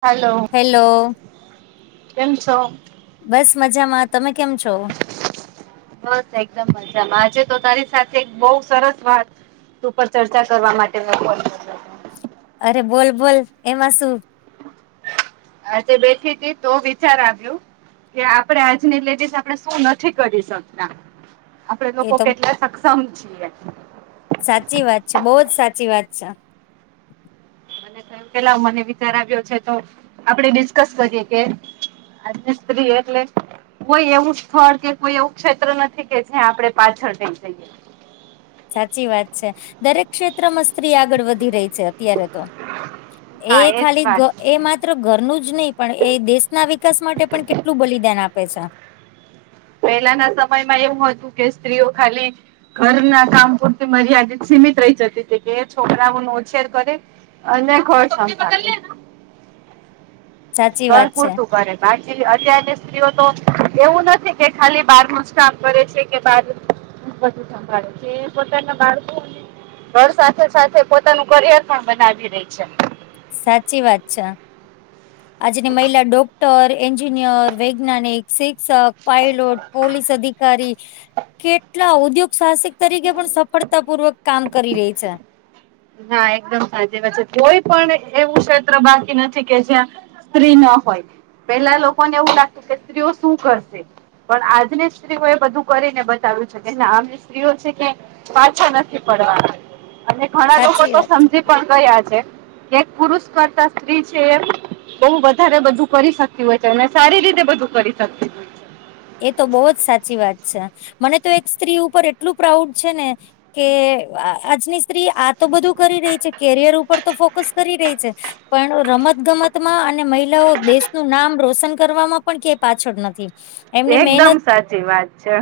Hello hello કેમ છો બસ મજામાં તમે કેમ છો બસ એકદમ મજામાં આજે તો તારી સાથે બહુ સરસ વાત ઉપર ચર્ચા કરવા માટે બરોબર અરે બોલ બોલ એમાં શું આજે બેઠી હતી તો વિચાર આવ્યો કે આપણે આજની લેડીસ આપણે શું નથી કરી શકતા આપડે એ લોકો તો કેટલા સક્ષમ છીએ સાચી વાત છે બહુ જ સાચી વાત છે. પેલા મને વિચાર આવ્યો છે તો આપણે ડિસ્કસ કરીએ કે આજ ની સ્ત્રી એટલે કોઈ એવું સ્થળ કે કોઈ એવું ક્ષેત્ર નથી કે જ્યાં આપણે પાછળ થઈ જઈએ સાચી વાત છે દરેક ક્ષેત્રમાં સ્ત્રી આગળ વધી રહી છે અત્યારે તો એ હા એજ ખાલી એ વાત છે મા માત્ર ઘરનું જ નહી પણ એ દેશના વિકાસ માટે પણ કેટલું બલિદાન આપે છે. પહેલાના સમયમાં એવું હતું કે સ્ત્રીઓ ખાલી ઘર ના કામ પૂરતી મર્યાદિત સીમિત રહી જતી હતી કે છોકરાઓ નો ઉછેર કરે અન્યાક હોષ [unintelligible] સાચી ઘર વાત છે પૂરતું કરે બાકી અત્યારની સ્ત્રીઓ તો એવું નથી કે ખાલી બાર નું કામ કરે છે કે બાર બધું સાંભળે છે તે પોતાના બાળકો ઘર સાથે સાથે પોતાનું કરિયર પણ બનાવી રહી છે. સાચી વાત છે. આજની મહિલા ડોક્ટર એન્જિનિયર વૈજ્ઞાનિક શી શિક્ષક પાયલોટ પોલીસ અધિકારી કેટલા ઉદ્યોગ સાહસિક તરીકે પણ સફળતા પૂર્વક કામ કરી રહી છે. હા એકદમ સાચી વાત છે કોઈ પણ એવું ક્ષેત્ર બાકી નથી કે જ્યાં સ્ત્રી ના હોય પેલા લોકોને એવું લાગતું કે સ્ત્રીઓ શું કરશે પણ આજની સ્ત્રીઓ એ બધું કરીને બતાવ્યું છે કે આમ સ્ત્રીઓ છે કે પાછા નથી પડવા ના ઘણા લોકો સાચી તો વાત છે સમજી પણ ગયા છે ક પુરુષ કરતા સ્ત્રી છે એ બહુ વધારે બધું કરી શકતી હોય છે અને સારી રીતે બધું કરી શકતી એ તો બહુ જ સાચી વાત છે મને તો એક સ્ત્રી ઉપર એટલું પ્રાઉડ છે ને કે આજની સ્ત્રી આ તો બધું કરી રહી છે કેરિયર ઉપર તો ફોકસ કરી રહી છે. પણ રમત ગમતમાં અને મહિલાઓ દેશનું નામ રોશન કરવામાં પણ ક્યાય પાછળ નથી એમની એકદમ મહેનત સાચી વાત છે.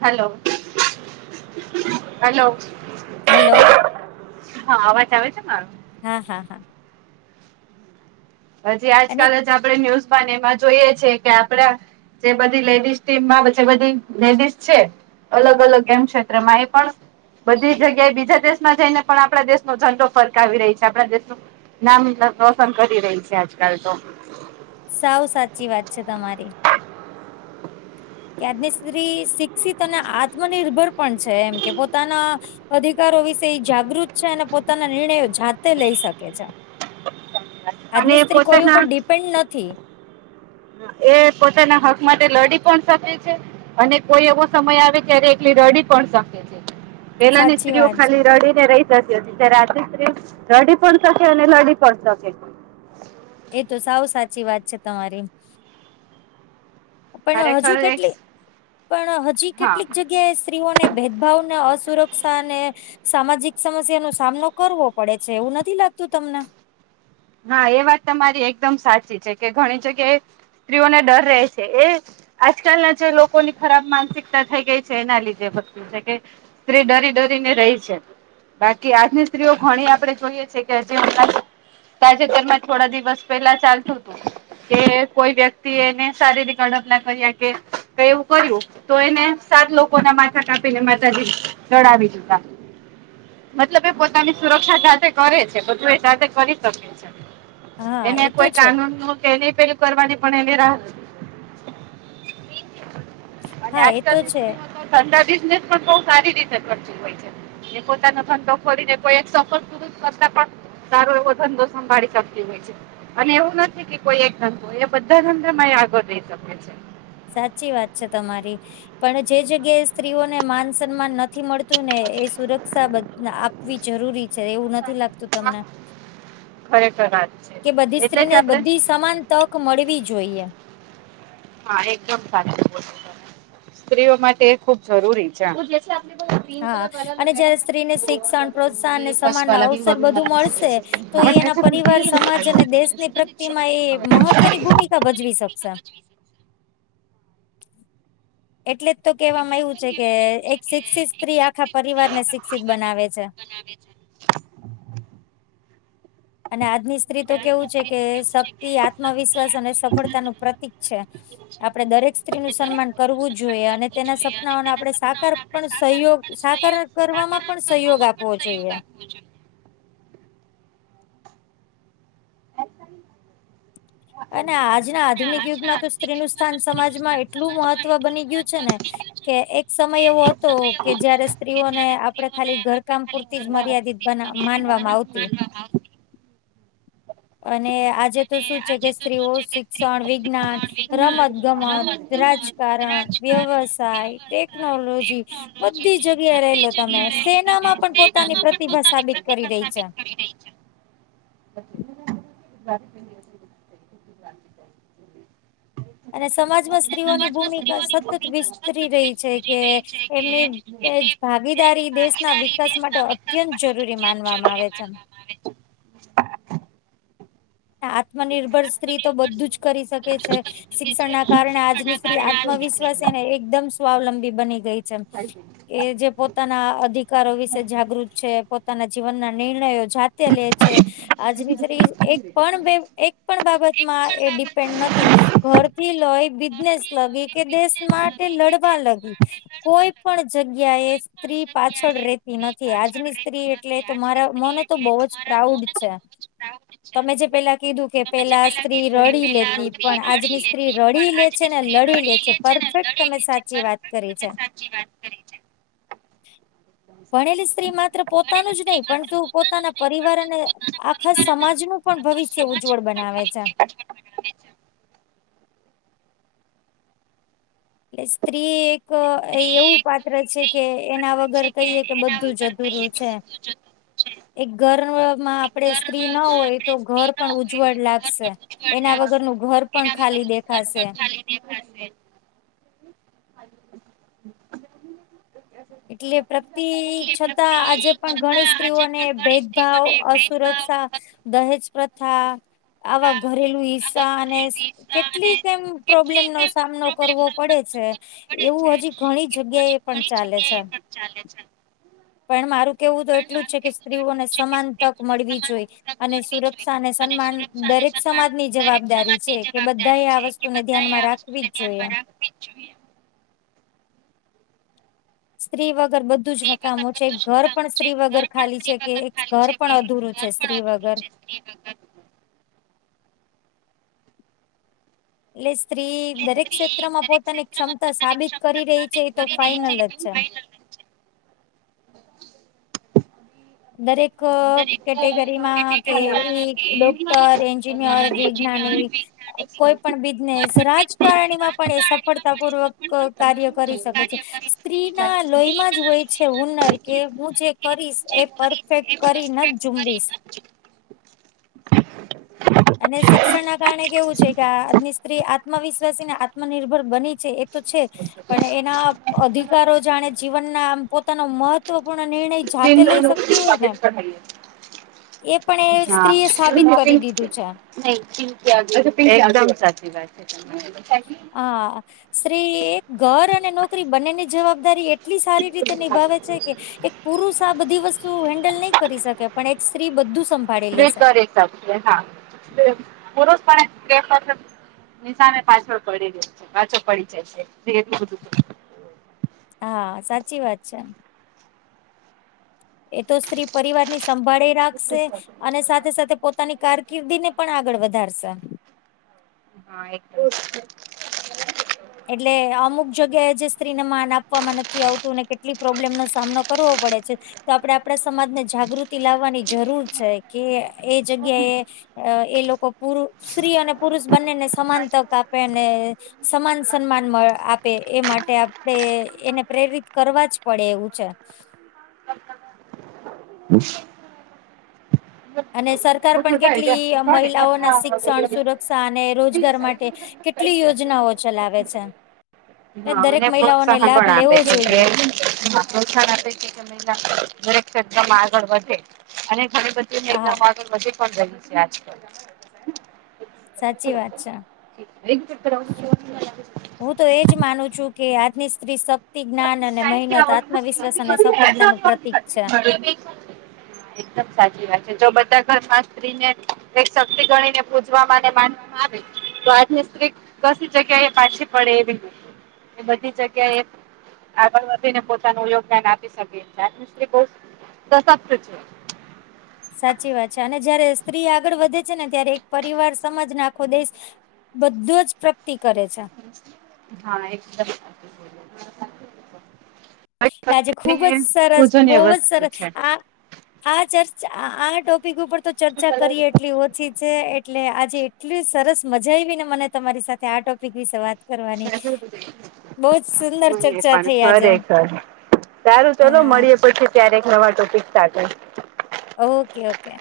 Hello hello hello. હા અવાજ આવે છે મારો હા હા હા. હજી અને આજકાલ જ આપડે ન્યુઝમાં એમાં જોઈએ છે કે આપડા જે બધી લેડીઝ ટીમમાં જે બધી લેડીઝ છે. અલગ અલગ એમ ક્ષેત્રમાં એ પણ બધી જગ્યાએ બીજા દેશમાં જઈને પણ આપણા દેશનો ઝંડો ફરકાવી રહી છે આપણા દેશનું નામ રોસન કરી રહી છે આજકાલ તો સાવ સાચી વાત છે તમારી કે આજની સ્ત્રી શિક્ષિત અને આત્મનિર્ભર પણ છે એમ કે પોતાના અધિકારો વિશે જાગૃત છે અને પોતાના નિર્ણયો જાતે લઈ શકે છે. અને આજની સ્ત્રી કોઈ પોતાના ઉપર ડિપેન્ડ નથી. એ પોતાના હક માટે લડી પણ શકે છે. અને કોઈ એવો સમય આવે જ્યારે એકલી રડી પણ શકે છે પેલા ની સાચી સ્ત્રીઓ વાત છે ખાલી રડી રહી જતી ત્યારે આજ સ્ત્રી રડી પણ શકે અને લડી પણ શકે. એ તો સાવ સાચી વાત છે તમારી પણ હજુ ખરેખર એક કેટલી પણ હજી હા કેટલીક જગ્યા કે સ્ત્રીઓને ભેદભાવને અસુરક્ષા અને સામાજિક સમસ્યા નો સામનો કરવો પડે છે એવું નથી લાગતું તમને હા એ વાત તમારી એકદમ સાચી છે કે ઘણી જગ્યાએ સ્ત્રીઓને ડર રહે છે એ આજકાલના જે લોકોની ખરાબ માનસિકતા થઈ ગઈ છે એના લીધે પણ છે કે સ્ત્રી ડરી ડરીને રહી છે. બાકી આજની સ્ત્રીઓ ઘણી આપડે જોઈએ છે કે હજી હમણાં જ તાજેતર મા થોડા દિવસ પેલા ચાલતુ હતું. કે કોઈ વ્યક્તિ એને શારીરિક અડપલા કર્યા કે તો એવું કર્યું તો એને સાત લોકો ના માથા કાપીને માતાજી ચડાવી દીધા મતલબ એ પોતાની સુરક્ષા જાતે કરે છે બધુ જાતે કરી શકે છે હા એને એ તો કોઈ છે કાનૂન નું કે એ પેલુ કરવાની પણ એ રાહત અને હા એ આજકાલ તો ની છે સ્ત્રીઓ તો ઘણા બિઝનેસ પણ બહું સારી રીતે કરતી હોય છે. એ પોતાનો ધંધો કરીને કોઈ એક સફરપુરૂષ કરતા પણ સારો એવો ધંધો સંભાળી શકતી હોય છે. અને એવું નથી કે કોઈ એક ધંધો હોય એ બધા જ ધંધો મા એ આગળ જઈ શકે છે. સાચી વાત છે તમારી પણ જે જગ્યાએ સ્ત્રીઓને માન સન્માન ન નથી મળતું ને એ સુરક્ષા બધ આપવી જરૂરી છે એવું નથી લાગતું હા, તમને ખરેખર વાત છે કે બધી એટલે સ્ત્રીને જ આપડે બધી સમાન તક મળવી જોઈએ. હા એકદમ સાચું કહો છો તમે સ્ત્રીઓ માટે એ ખુબ જરૂરી છે. [unintelligible] હા અને જયારે સ્ત્રીને શિક્ષણ પ્રોત્સાહન અને સમાન ના અવસર બધું મળશે તો એ એના પરિવાર સમાજ અને દેશની પ્રગતિ માં એ મહત્વની ભૂમિકા સમજવી શકશે એટલે જ તો કેહેવામાં એવું છે કે એક શિક્ષિત સ્ત્રી આખા પરિવાર ને શિક્ષિત બનાવે છે બનાવે છે અને આજની સ્ત્રી તો કેવું છે કે શક્તિ આત્મવિશ્વાસ અને સફળતાનું પ્રતિક છે. આપડે દરેક સ્ત્રીનું સન્માન કરવું જોઈએ અને તેના સપનાઓને આપડે સાકાર પણ સહયોગ સાકાર કરવામાં પણ સહયોગ આપવો જોઈએ. [unintelligible] અને આજના આધુનિક યુગમાં તો સ્ત્રી નું સ્થાન સમાજમાં એટલું મહત્વ બની ગ્યું છે ને. કે એક સમય એવો હતો કે જયારે સ્ત્રીઓને આપડે ખાલી ઘરકામ પૂરતી જ મર્યાદિત બના માનવામાં આવતી. અને આજે તો શું છે કે સ્ત્રીઓ શિક્ષણ, વિજ્ઞાન રમત-ગમત, રાજકારણ, વ્યવસાય, ટેકનોલોજી બધી જગ્યા રેલો તમે સેના માં પણ પોતાની પ્રતિભા સાબિત કરી રહી છે. [unintelligible] [unintelligible] અને સમાજમાં સ્ત્રીઓની ભૂમિકા સતત વિસ્તરી રહી છે કે એમની તેજ ભાગીદારી દેશના વિકાસ માટે અત્યંત જરૂરી માનવામાં આવે છેમ. આત્મનિર્ભર સ્ત્રી તો બધું જ કરી શકે છે શિક્ષણ ના કારણે આજની સ્ત્રી આત્મવિશ્વાસ એને એકદમ સ્વાવલંબી બની ગઈ. છેમ એ જે પોત તાના અધિકારો વિશે જાગૃત છે પોતાના જીવનના નિર્ણયો જાત તે લે છે આજની તરી એક પણ બે એક પણ બાબતમાં એ ડિપેન્ડ નથી. ઘરથી લઈ બિઝનેસ લગી કે દેશ માટે લડવા લગી. કોઈ પણ જગ્યા એ સ્ત્રી પાછળ રેતી નથી આજની સ્ત્રી એટલે તો મારા મને તો બહુ જ પ્રાઉડ છે. તા [unintelligible] તમે જે પેલા કીધું કે પેલા સ્ત્રી રડી લેતી પણ આજની સ્ત્રી રડી લે છે ને લડી લે છે પરફેક્ટ તમે સાચી વાત કરી છે [unintelligible] સાચી વાત કરી છે. ભણેલી સ્ત્રી માત્ર પોતાનું જ નહી પણ શું પોતાના પરિવાર અને આખા સમાજનું પણ ભવિષ્ય ઉજ્જવળ બનાવે છે. [unintelligible] ટલે સ્ત્રી એક એવું પાત્ર છે કે એના વગર કહીએ કે બધું જ અધુરું છે. એક ઘરમાં આપણેે સ્ત્રી ના હોય તો ઘર પણ ઉજ્જવળ લાગશે. એના વગરનું ઘર પણ ખાલી દેખાશે. એ [unintelligible] એટલે પ્રગતિ છતાં આજે પણ ઘણી સ્ત્રીઓને ભેદભાવ, અસુરક્ષા દહેજ પ્રથા આવા ઘરેલુ હિસ્સા અને કેટલીક એમ પ્રોબ્લેમ નો સામનો કરવો પડે છે. એવું હજી ઘણી જગ્યા એ પણ ચાલે છે. ચાલે છે. પણ મારું કેવું તો એટલું જ છે કે સ્ત્રીઓને સમાન તક મળવી જોઈ. અને સુરક્ષા અને સન્માન દરેક સમાજની જવાબદારી છે કે બધા એ આ વસ્તુને ધ્યાનમાં રાખ વી જ જોઈએ. સ્ત્રી વગર બધું જ હકામું છે એક ઘર પણ સ્ત્રી વગર ખાલી છે કે એક ઘર પણ અધૂરું છે સ્ત્રી વગર. [unintelligible] એટલે સ્ત્રી દરેક ક્ષેત્રમાં પોતાને ક્ષમતા સાબિત કરી રહી છે એ તો ફાાઈનલ જ છે. દરેક કેટેગરીમાં કે ઈ ડોક્ટર, એન્જિનિયર, વિજ્ઞાનિક કોઈ પણ બિઝનેસ રાજકારણીમાં પણ એ સફળતા પૂર્વક કાર્ય કરી શકે છે. સ્ત્રીના લોહીમાં જ હોય છે હુનર કે હું જે કરીશ એ પરફેક્ટ કરીને જ ઝુંબીશ અને શિક્ષણના કારણે કેવું છે કે આજની સ્ત્રી આત્મવિશ્વાસી અને આત્મનિર્ભર બની છે એ તો છે પણ એના અધિકારો જાણે જીવનના પોતાનો મત તો પણ આ નિર્ણય જાતે લઈ શકતી હોય ને એ પણ એ હા સ્ત્રીએ સાબિત કરી દીધું છે. [inaudible] એકદમ સાચી વાત છે તમારી હા સ્ત્રી એ ઘર અને નોકરી બંનેની જવાબદારી એ ટલી સારી રીતે નિભાવે છે કે એક પુરુષ આ બધી વસ્તુઓ હેન્ડલ નહી કરી શકે પણ એક સ્ત્રી બધું સમ સ્ત્રી કરી શકશે હા પુરુષ પણ [inaudible] નિશાને પાછળ પડી રે છે પાછો પડી જાય છે તે એટલું બધું હા સાચી વાત છે. એ તો સ્ત્રી પરિવારની સંભાળે રાખશે અને સાથે-સાથે પોતાની કારકિર્દી ને પણ આગળ વધારશે. હા [inaudible] એટલે અમુક જગ્યાએ જે સ્ત્રીને માન આપવામાં નથી આવતું અને કેટલીક પ્રોબ્લેમ નો સામનો કરવો પડે છે. તો આપણે આપણા સમાજને જાગૃતિ લાવવાની જરૂર છે કે એ જગ્યાએ અહ, એ લોકો પુરુ સ્ત્રી અને પુરુષ બંનેને સમાન તક આપે અને સમાન સન્માન મળ, આપે એ માટે આપણે એને પ્રેરિત કરવા જ પડે એવું છે. [inaudible] અને સરકાર પણ કેટલી મહિલાઓના શિક્ષણ સુરક્ષા અને રોજગાર માટે કેટ ટલી યોજનાઓ ચલાવે છે. એટલે હા દરેક અને મહિલાઓને પ્રોત્સાહન લાભ પણ આપે લેવો છે જે જોઈએ હા, પ્રોત્સાહન આપે છે તમે જાણો [inaudible] દરેક ક્ષેત્રમાં આગળ વધે અને ખરેખર [inaudible] હા નજીકમાં [unintelligible] છે આજકલ સાચી વાત છે. હું તો એ જ માનું છું કે આજની સ્ત્રી સક્ [inaudible] એકદમ સાચી અને વાત સફળતાનું પ્રતીક છે છે જો બધા ઘરમાં સ્ત્રીને એક શક્તિ ગણીને પૂજવા માને માન માને તો આજની સ્ત્રી કસી જગ્યા એ પાછી પડે નહિ. એ બધી જગ્યાએ આગળ વધીને પોતાનું યોગદાન આપી શકે કારણ કે સ્ત્રી બહુ સશક્ત છે. સાચી વાત છે અને જયારે સ્ત્રી આગળ વધે છે ને ત્યારે એક પરિવાર, સમાજ અને આખો દેશ બધું જ પ્રગતિ કરે છે. હા એકદમ સાચું બોલ્યા [inaudible] આજે ખુબ જ સરસ બઉ જ વસ્તુ સરસ છે. આ હા ચર્ચ, આ ટોપિક ઉપર તો ચર્ચા કરીએ એટલી ઓછી છે, એટલે આજે એટલી સરસ મજા આયવી ને મને તમારી સાથે આ ટોપિક વિશે વાત કરવાની બઉં જ સુંદર મને ચર્ચા પણ થઈ આજે ખરેખર સારું ચલો હા મળીએ પછી ક્યારેક નવા ટોપિક સાથે ઓકે ઓકે